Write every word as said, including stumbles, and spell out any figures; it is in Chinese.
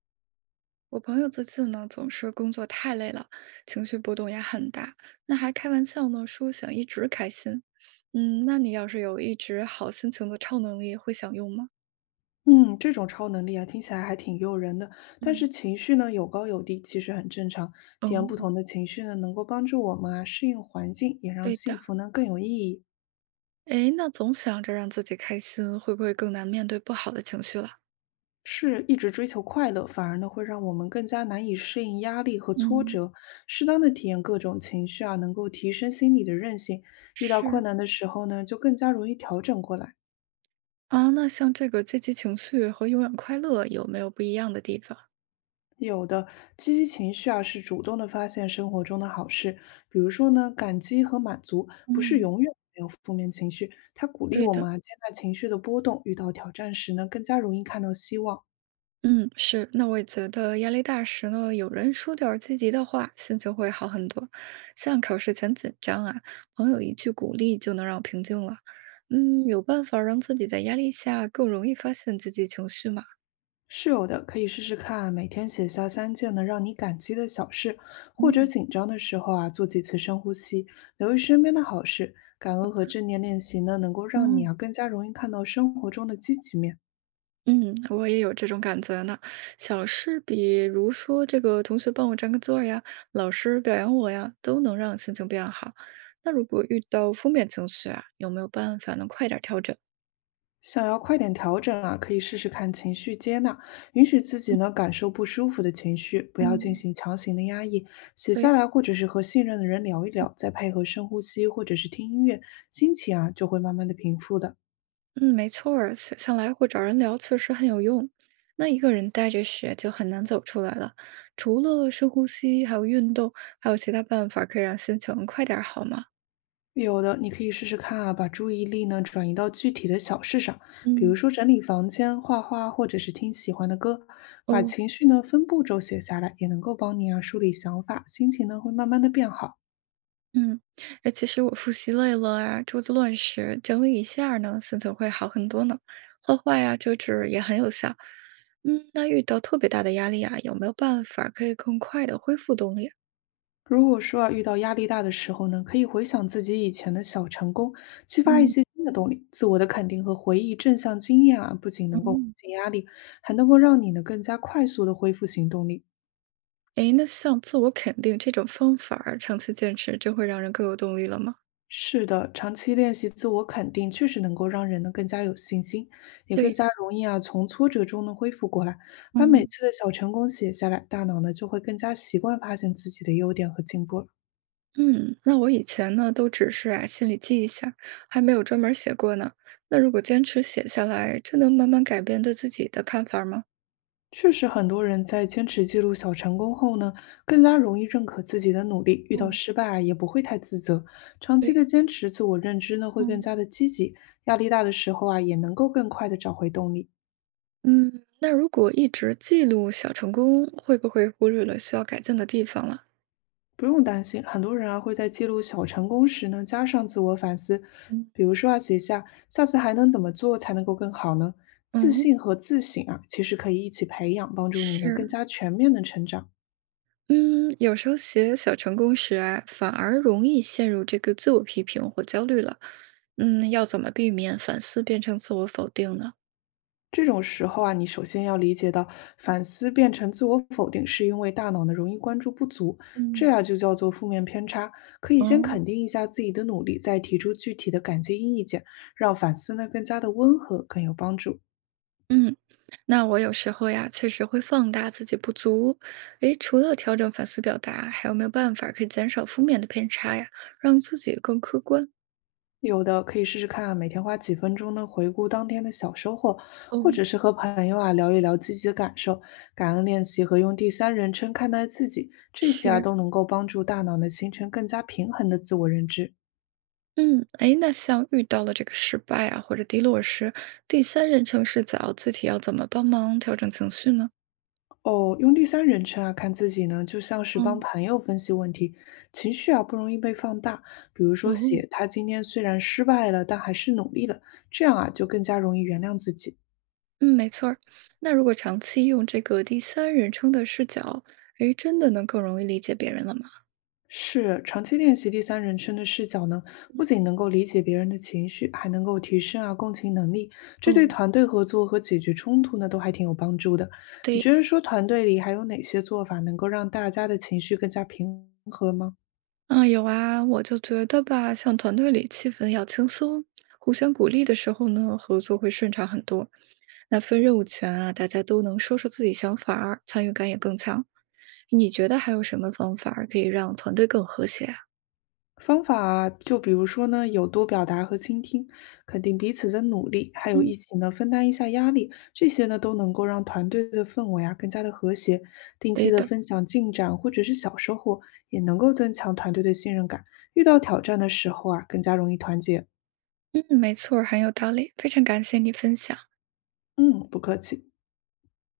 我朋友最近呢，总是工作太累了，情绪波动也很大。那还开玩笑呢，说想一直开心。嗯，那你要是有一直好心情的超能力，会想用吗？嗯，这种超能力啊，听起来还挺诱人的。但是嗯，情绪呢，有高有低，其实很正常。哦，体验不同的情绪呢，能够帮助我们啊适应环境，也让对幸的。福呢更有意义。诶，那总想着让自己开心，会不会更难面对不好的情绪了？是一直追求快乐，反而呢会让我们更加难以适应压力和挫嗯，折。适当的体验各种情绪啊，能够提升心理的韧性。遇到是困难的时候呢，就更加容易调整过来。啊，那像这个积极情绪和永远快乐有没有不一样的地方？有的，积极情绪啊是主动的发现生活中的好事，比如说呢，感激和满足，不是嗯，永远没有负面情绪。它鼓励对我的。们啊接纳情绪的波动，遇到挑战时呢，更加容易看到希望。嗯，是，那我也觉得压力大时呢，有人说点儿积极的话，心情会好很多。像考试前紧张啊，朋友一句鼓励就能让我平静了。嗯，有办法让自己在压力下更容易发现自己情绪吗？是有的，可以试试看啊，每天写下三件呢，让你感激的小事，或者嗯，紧张的时候啊，做几次深呼吸，留意身边的好事。感恩和正念练习呢，能够让你嗯啊更加容易看到生活中的积极面。嗯，我也有这种感觉呢。小事，比如说这个同学帮我占个座儿呀，老师表扬我呀，都能让心情变好。那如果遇到负面情绪啊，有没有办法能快点儿调整？想要快点调整啊，可以试试看情绪接纳，允许自己呢感受不舒服的情绪，不要进嗯。行强行的压抑，写下对。来或者是和信任的人聊一聊，再配合深呼吸或者是听音乐，心情啊就会慢慢的平复的。嗯，没错儿，写下来或找人聊确实很有用。那一个人待着时就很难走出来了，除了深呼吸，还有运动，还有其他办法可以让心情快点儿好吗？有的你可以试试看啊，把注意力呢转移到具体的小事上，比如嗯，说整理房间、画画，或者是听喜欢的歌，把哦，情绪呢分步骤写下来，也能够帮你啊梳理想法，心情呢会慢慢的变好。嗯，哎，其实我复习累了啊，桌子乱时整理一下儿呢，心情会好很多呢。画画呀，折纸也很有效。嗯，那遇到特别大的压力啊，有没有办法可以更快的恢复动力啊？如果说啊，遇到压力大的时候呢，可以回想自己以前的小成功，激发一嗯。些新的动力。自我的肯定和回忆正向经验啊，不仅能够缓嗯。解压力，还能够让你呢更加快速的恢复行动力。诶，那像自我肯定这种方法儿，长期坚持，真会让人更有动力了吗？是的，长期练习自我肯定，确实能够让人呢更加有信心，也更对，加容易啊从挫折中呢恢复过来。把每嗯，次的小成功写下来，大脑呢就会更加习惯发现自己的优点和进步了。嗯，那我以前呢，都只是啊心里记一下，还没有专门儿写过呢。那如果坚持写下来，这能慢慢改变对自己的看法儿吗？确实，很多人在坚持记录小成功后呢，更加容易认可自己的努力，遇到嗯，失败啊也不会太自责。长期对，的坚持，自我认知呢会更嗯，加的积极，压力大的时候啊也能够更快的找回动力。嗯，那如果一直记录小成功，会不会忽略了需要改进的地方了？不用担心，很多人啊会在记录小成功时呢加上自我反思，嗯。比如说啊写下下次还能怎么做才能够更好呢？自嗯，信和自省啊其实可以一起培养，帮助你呢更是，加全面的成长。嗯，有时候写小成功时啊，反而容易陷入这个自我批评或焦虑了。嗯，要怎么避免反思变成自我否定呢？这种时候啊，你首先要理解到，反思变成自我否定，是因为大脑呢容易关注不足，这嗯，啊就叫做负面偏差。可以先哦，肯定一下自己的努力，再提出具体的感激意见，让反思呢更加的温和，更有帮助。嗯，那我有时候呀，确实会放大自己不足。诶，除了调整反思表达，还有没有办法可以减少负面的偏差呀，让自己更客观？有的可以试试看啊，每天花几分钟呢回顾当天的小收获，或哦，者是和朋友啊聊一聊积极的感受，感恩练习和用第三人称看待自己，这些啊是，都能够帮助大脑呢形成更加平衡的自我认知。嗯，诶，那像遇到了这个失败啊或者低落时，第三人称视角，自己要怎么帮忙调整情绪呢？哦，用第三人称啊看自己呢，就像是帮嗯。朋友分析问题，情绪啊不容易被放大。比如说哦，写他今天虽然失败了，但还是努力了，这样啊就更加容易原谅自己。嗯，没错儿。那如果长期用这个第三人称的视角，诶，真的能更容易理解别人了吗？是，长期练习第三人称的视角呢，不仅能够理解别人的情绪，还能够提升啊共情能力，这对哦，团队合作和解决冲突呢都还挺有帮助的。你对，觉得说团队里还有哪些做法能够让大家的情绪更加平和吗？啊，有啊，我就觉得吧，像团队里气氛要轻松，互相鼓励的时候呢，合作会顺畅很多。那分任务前啊，大家都能说说自己想法儿，参与感也更强。你觉得还有什么方法儿可以让团队更和谐啊？方法啊，就比如说呢，有多表达和倾听，肯定彼此的努力，还有嗯，一起呢分担一下压力，这些呢都能够让团队的氛围啊更加的和谐。定期对的的，分享进展或者是小收获，也能够增强团队的信任感。遇到挑战的时候啊，更加容易团结。嗯，没错儿，很有道理，非常感谢你分享。嗯，不客气。